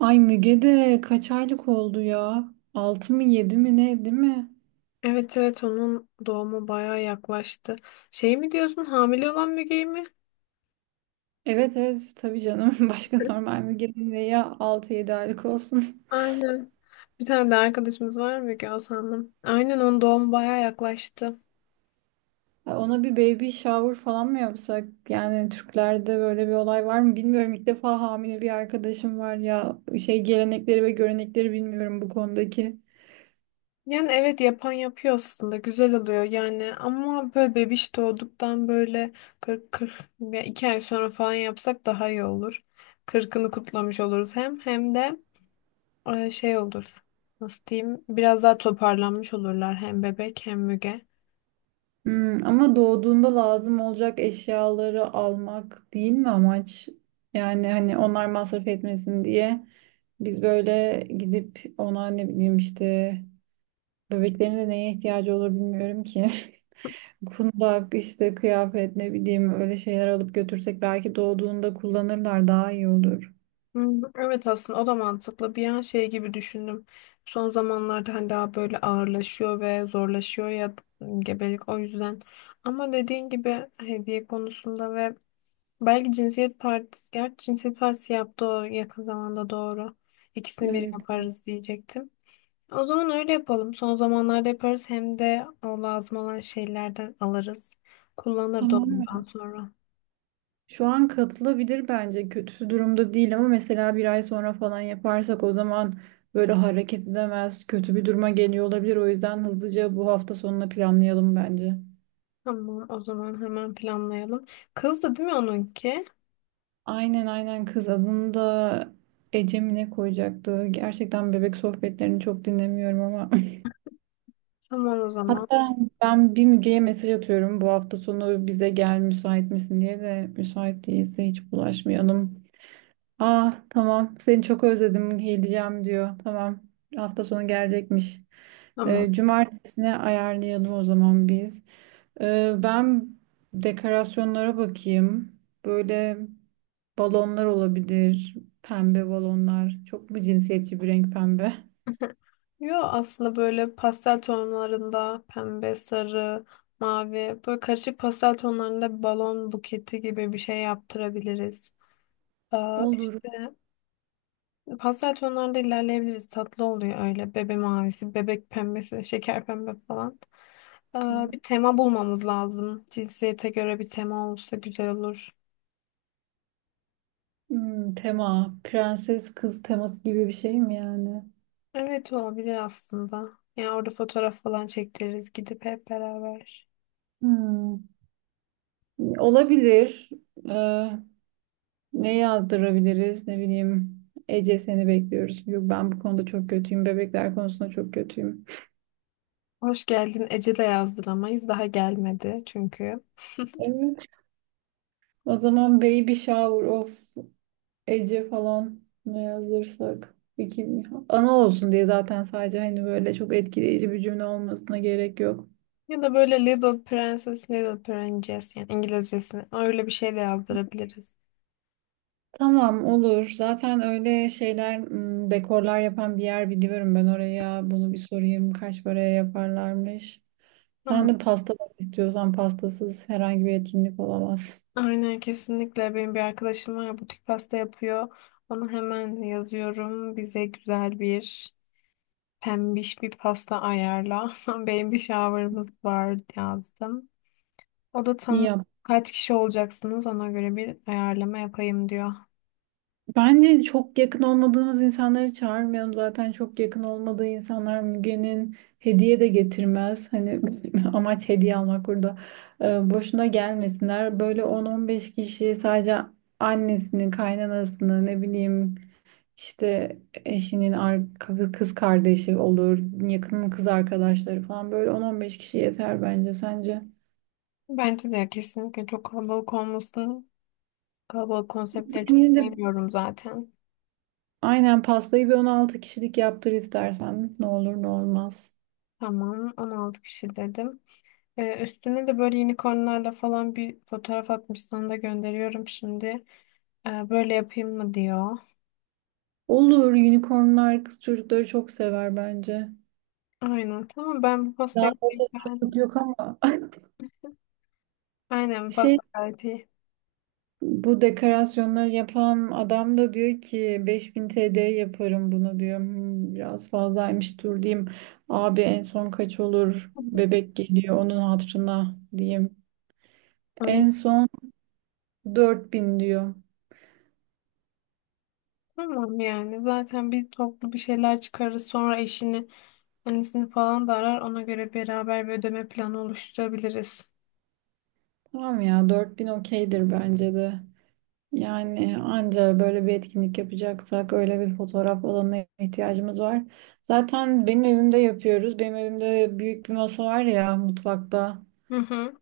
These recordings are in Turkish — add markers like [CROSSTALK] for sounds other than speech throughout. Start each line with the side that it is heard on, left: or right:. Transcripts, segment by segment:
right: Ay Müge de kaç aylık oldu ya? 6 mı 7 mi ne değil mi?
left: Evet evet, onun doğumu bayağı yaklaştı. Şey mi diyorsun, hamile olan Müge'yi mi?
right: Evet, evet, tabii canım. [LAUGHS] Başka normal Müge'nin de ya altı yedi aylık olsun. [LAUGHS]
left: Aynen. Bir tane de arkadaşımız var, Müge Hasan'ın. Aynen, onun doğumu bayağı yaklaştı.
right: Ay, ona bir baby shower falan mı yapsak? Yani Türklerde böyle bir olay var mı bilmiyorum. İlk defa hamile bir arkadaşım var ya. Şey, gelenekleri ve görenekleri bilmiyorum bu konudaki.
left: Yani evet, yapan yapıyor aslında, güzel oluyor yani, ama böyle bebiş doğduktan böyle 40, kırk ya 2 ay sonra falan yapsak daha iyi olur. Kırkını kutlamış oluruz, hem de şey olur, nasıl diyeyim, biraz daha toparlanmış olurlar, hem bebek hem Müge.
right: Ama doğduğunda lazım olacak eşyaları almak değil mi amaç? Yani hani onlar masraf etmesin diye biz böyle gidip ona ne bileyim işte bebeklerin de neye ihtiyacı olur bilmiyorum ki. [LAUGHS] Kundak işte, kıyafet, ne bileyim, öyle şeyler alıp götürsek belki doğduğunda kullanırlar, daha iyi olur.
left: Hmm, evet, aslında o da mantıklı. Bir an şey gibi düşündüm. Son zamanlarda hani daha böyle ağırlaşıyor ve zorlaşıyor ya gebelik, o yüzden. Ama dediğin gibi hediye konusunda ve belki cinsiyet partisi, gerçi cinsiyet partisi yaptı o yakın zamanda, doğru. İkisini bir
right: Evet. Evet.
left: yaparız diyecektim. O zaman öyle yapalım. Son zamanlarda yaparız, hem de o lazım olan şeylerden alırız. Kullanır da ondan
right: Tamam.
left: sonra.
right: Şu an katılabilir bence. Kötü durumda değil, ama mesela bir ay sonra falan yaparsak o zaman böyle hareket edemez, kötü bir duruma geliyor olabilir. O yüzden hızlıca bu hafta sonuna planlayalım bence.
left: Tamam, o zaman hemen planlayalım. Kızdı değil mi onunki?
right: Aynen, aynen, kız. Adını da Ece mi ne koyacaktı? Gerçekten bebek sohbetlerini çok dinlemiyorum ama.
left: Tamam o
right: [LAUGHS]
left: zaman.
right: Hatta ben bir Müge'ye mesaj atıyorum, bu hafta sonu bize gel müsait misin diye, de müsait değilse hiç bulaşmayalım. Aa, tamam, seni çok özledim geleceğim diyor. Tamam, hafta sonu gelecekmiş.
left: Tamam.
right: Cumartesine ayarlayalım o zaman biz. Ben dekorasyonlara bakayım. Böyle balonlar olabilir. Pembe balonlar. Çok mu cinsiyetçi bir renk pembe?
left: [LAUGHS] Yo, aslında böyle pastel tonlarında pembe, sarı, mavi, böyle karışık pastel tonlarında bir balon buketi gibi bir şey yaptırabiliriz. Aa,
right: Olur.
left: işte pastel tonlarda ilerleyebiliriz. Tatlı oluyor öyle. Bebe mavisi, bebek pembesi, şeker pembe falan. Aa, bir tema bulmamız lazım. Cinsiyete göre bir tema olsa güzel olur.
right: Tema. Prenses kız teması gibi bir şey mi yani?
left: Evet, olabilir aslında. Yani orada fotoğraf falan çektiririz gidip hep beraber.
right: Hmm, Olabilir. Ee, Ne yazdırabiliriz? Ne bileyim. Ece seni bekliyoruz. Yok, ben bu konuda çok kötüyüm. Bebekler konusunda çok kötüyüm.
left: Hoş geldin Ece de yazdıramayız. Daha gelmedi çünkü. [LAUGHS]
right: Evet. O zaman baby shower of Ece falan ne yazdırsak. İki, ana olsun diye zaten, sadece hani böyle çok etkileyici bir cümle olmasına gerek yok.
left: Ya da böyle Little Princess, Little Princess, yani İngilizcesini, öyle bir şey de yazdırabiliriz.
right: Tamam, olur. Zaten öyle şeyler dekorlar yapan bir yer biliyorum ben, oraya. Bunu bir sorayım. Kaç paraya yaparlarmış? Sen
left: Ama
right: de pasta bak istiyorsan, pastasız herhangi bir etkinlik olamaz.
left: aynen, kesinlikle, benim bir arkadaşım var, butik pasta yapıyor. Onu hemen yazıyorum. Bize güzel bir pembiş bir pasta ayarla. [LAUGHS] Benim bir shower'ımız var yazdım. O da tamam.
right: Ya
left: Kaç kişi olacaksınız, ona göre bir ayarlama yapayım diyor.
right: bence çok yakın olmadığımız insanları çağırmayalım. Zaten çok yakın olmadığı insanlar Müge'nin hediye de getirmez. Hani [LAUGHS] amaç hediye almak burada. Boşuna gelmesinler. Böyle 10-15 kişi sadece; annesini, kaynanasını, ne bileyim işte, eşinin kız kardeşi olur, yakının kız arkadaşları falan, böyle 10-15 kişi yeter bence, sence.
left: Bence de, kesinlikle, çok kalabalık olmasın. Kalabalık konseptleri çok
right: Yine de
left: sevmiyorum zaten.
right: aynen pastayı bir 16 kişilik yaptır istersen. Ne olur ne olmaz.
left: Tamam, 16 kişi dedim. Üstüne de böyle unicornlarla falan bir fotoğraf atmış, sana da gönderiyorum şimdi. Böyle yapayım mı diyor.
right: Olur, unicornlar kız çocukları çok sever bence.
left: Aynen. Tamam, ben bu
right: Daha
left: pastayı
right: fazla çocuk
left: beğendim.
right: yok ama. [LAUGHS]
left: Aynen, bak,
right: Şey,
left: gayet iyi.
right: bu dekorasyonları yapan adam da diyor ki 5.000 TL yaparım bunu diyor. Biraz fazlaymış, dur diyeyim. Abi en son kaç olur? Bebek geliyor onun hatırına diyeyim.
left: Aynen.
right: En son 4.000 diyor.
left: Tamam, yani zaten bir toplu bir şeyler çıkarırız, sonra eşini, annesini falan da arar, ona göre beraber bir ödeme planı oluşturabiliriz.
right: Tamam ya, 4.000 okeydir bence de. Yani anca böyle bir etkinlik yapacaksak öyle bir fotoğraf alanına ihtiyacımız var. Zaten benim evimde yapıyoruz. Benim evimde büyük bir masa var ya mutfakta.
left: Hı hı.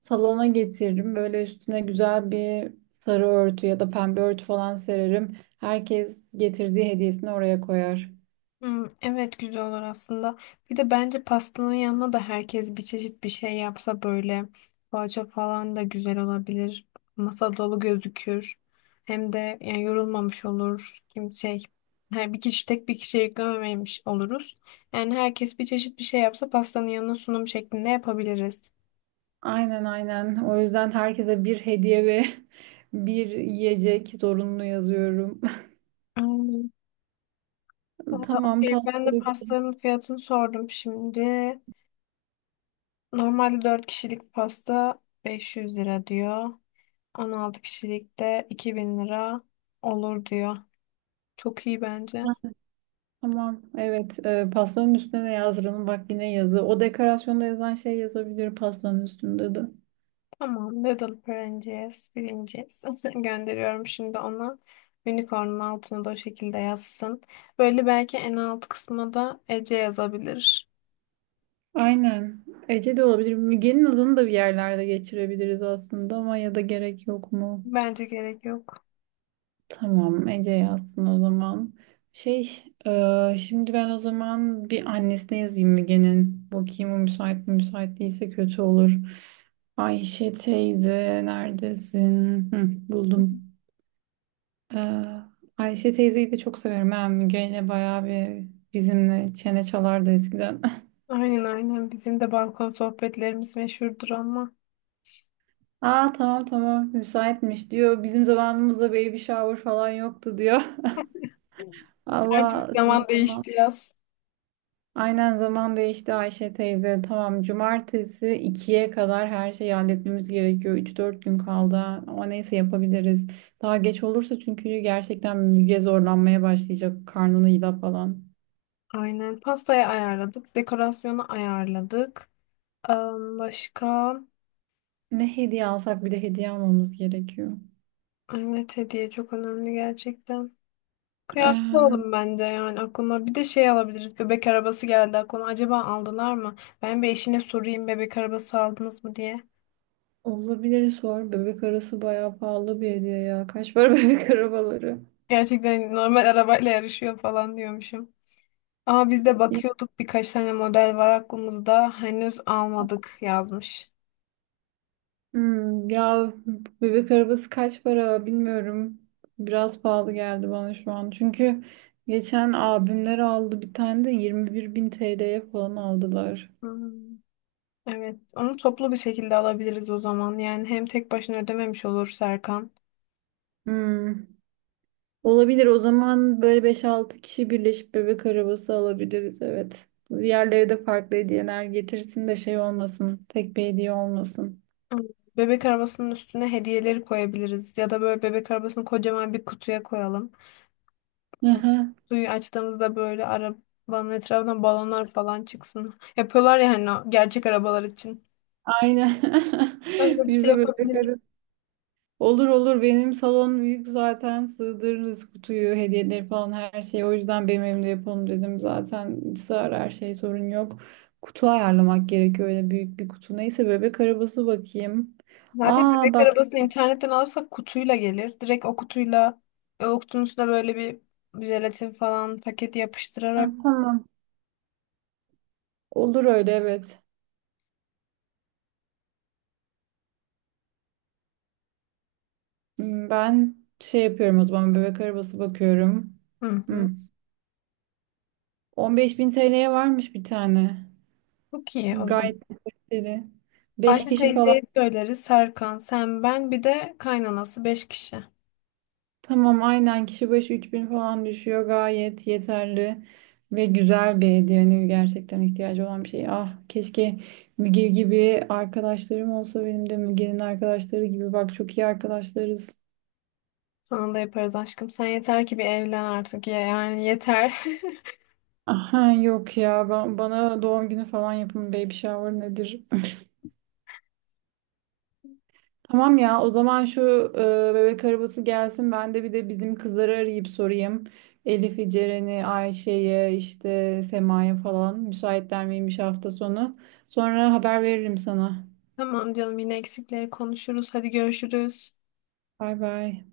right: Salona getiririm. Böyle üstüne güzel bir sarı örtü ya da pembe örtü falan sererim. Herkes getirdiği hediyesini oraya koyar.
left: Hmm, evet, güzel olur aslında. Bir de bence pastanın yanına da herkes bir çeşit bir şey yapsa, böyle poğaça falan da güzel olabilir. Masa dolu gözükür. Hem de yani yorulmamış olur. Kim şey Her bir kişi, tek bir kişiye yüklememiş oluruz. Yani herkes bir çeşit bir şey yapsa, pastanın yanına sunum şeklinde yapabiliriz.
right: Aynen, aynen. O yüzden herkese bir hediye ve [LAUGHS] bir yiyecek zorunlu yazıyorum.
left: Hmm.
right: [LAUGHS]
left: Aa,
right: Tamam,
left: okey. Ben
right: pasta.
left: de pastanın fiyatını sordum şimdi. Normalde 4 kişilik pasta 500 lira diyor. 16 kişilik de 2.000 lira olur diyor. Çok iyi bence.
right: Tamam, evet. Pastanın üstüne de yazdıralım. Bak, yine yazı. O dekorasyonda yazan şey yazabilir pastanın üstünde de.
left: Tamam, noodle öğreneceğiz, bileceğiz. [LAUGHS] Gönderiyorum şimdi ona. Unicorn'un altına da o şekilde yazsın. Böyle belki en alt kısma da Ece yazabilir.
right: Aynen. Ece de olabilir. Müge'nin adını da bir yerlerde geçirebiliriz aslında, ama ya da gerek yok mu?
left: Bence gerek yok.
right: Tamam, Ece yazsın o zaman. Şey, Şimdi ben o zaman bir annesine yazayım Müge'nin. Bakayım o müsait mi? Müsait değilse kötü olur. Ayşe teyze neredesin? Hı, Buldum. Ee, Ayşe teyzeyi de çok severim. Ben Müge ile bayağı bir bizimle çene çalardı eskiden. [LAUGHS]
left: Aynen aynen, bizim de balkon sohbetlerimiz meşhurdur, ama
right: Aa, tamam, tamam, müsaitmiş diyor. Bizim zamanımızda baby shower falan yoktu diyor. [LAUGHS]
left: artık
right: Allah sizin
left: zaman
right: zaman.
left: değişti yaz.
right: Aynen, zaman değişti Ayşe teyze. Tamam, cumartesi 2'ye kadar her şeyi halletmemiz gerekiyor. Üç dört gün kaldı ama neyse yapabiliriz. Daha geç olursa çünkü gerçekten Müge zorlanmaya başlayacak. Karnını yila falan.
left: Aynen pastayı ayarladık, dekorasyonu ayarladık. Başka?
right: Ne hediye alsak, bir de hediye almamız gerekiyor.
left: Evet, hediye çok önemli gerçekten. Kıyafet
right: Ee,
left: alalım bence, yani aklıma. Bir de şey alabiliriz. Bebek arabası geldi aklıma. Acaba aldılar mı? Ben bir eşine sorayım, bebek arabası aldınız mı diye.
right: Olabilir, sor. Bebek arası bayağı pahalı bir hediye ya. Kaç para [LAUGHS] bebek arabaları?
left: Gerçekten normal [LAUGHS] arabayla yarışıyor falan diyormuşum. Ama biz de
right: Ya,
left: bakıyorduk, birkaç tane model var aklımızda. Henüz almadık yazmış.
right: ya bebek arabası kaç para bilmiyorum. Biraz pahalı geldi bana şu an. Çünkü geçen abimler aldı bir tane de 21 bin TL'ye falan aldılar.
left: Hmm, evet, onu toplu bir şekilde alabiliriz o zaman. Yani hem tek başına ödememiş olur Serkan.
right: Hmm, Olabilir o zaman böyle beş altı kişi birleşip bebek arabası alabiliriz evet. Diğerleri de farklı hediyeler getirsin de şey olmasın. Tek bir hediye olmasın.
left: Hmm. Bebek arabasının üstüne hediyeleri koyabiliriz, ya da böyle bebek arabasını kocaman bir kutuya koyalım. Hmm.
right: [LAUGHS]
left: Kutuyu açtığımızda böyle arabanın etrafından balonlar falan çıksın. Yapıyorlar ya hani, o gerçek arabalar için.
right: Aynen.
left: Öyle
right: [LAUGHS]
left: bir şey
right: Bize böyle
left: yapabiliriz.
right: karı. Olur, olur, benim salon büyük zaten, sığdırırız kutuyu, hediyeleri falan her şeyi. O yüzden benim evimde yapalım dedim. Zaten sığar her şey, sorun yok. Kutu ayarlamak gerekiyor, öyle büyük bir kutu. Neyse bebek arabası bakayım.
left: Zaten
right: Aa,
left: bebek
right: bak.
left: arabasını internetten alırsak kutuyla gelir. Direkt o kutuyla, o kutunun üstüne böyle bir jelatin falan paketi
right: Ha,
left: yapıştırarak.
right: tamam, olur öyle evet. Ben şey yapıyorum o zaman, bebek arabası bakıyorum.
left: Hı hı.
right: Hmm. 15.000 TL'ye varmış bir tane.
left: Çok iyi o zaman.
right: Gayet kaliteli. Beş
left: Ayşe
right: kişi falan.
left: teyzeye söyleriz. Serkan, sen, ben, bir de kaynanası. 5 kişi.
right: Tamam, aynen kişi başı 3.000 falan düşüyor, gayet yeterli ve güzel bir hediye, yani gerçekten ihtiyacı olan bir şey. Ah keşke Müge gibi arkadaşlarım olsa benim de, Müge'nin arkadaşları gibi; bak çok iyi arkadaşlarız.
left: Sana da yaparız aşkım. Sen yeter ki bir evlen artık ya. Yani yeter.
right: Aha, yok ya, ben, bana doğum günü falan yapın, baby shower nedir. Tamam ya, o zaman şu bebek arabası gelsin, ben de bir de bizim kızları arayıp sorayım. Elif'i, Ceren'i, Ayşe'yi, işte Sema'ya falan müsaitler miymiş hafta sonu. Sonra haber veririm sana.
left: [LAUGHS] Tamam canım, yine eksikleri konuşuruz. Hadi görüşürüz.
right: Bay bay.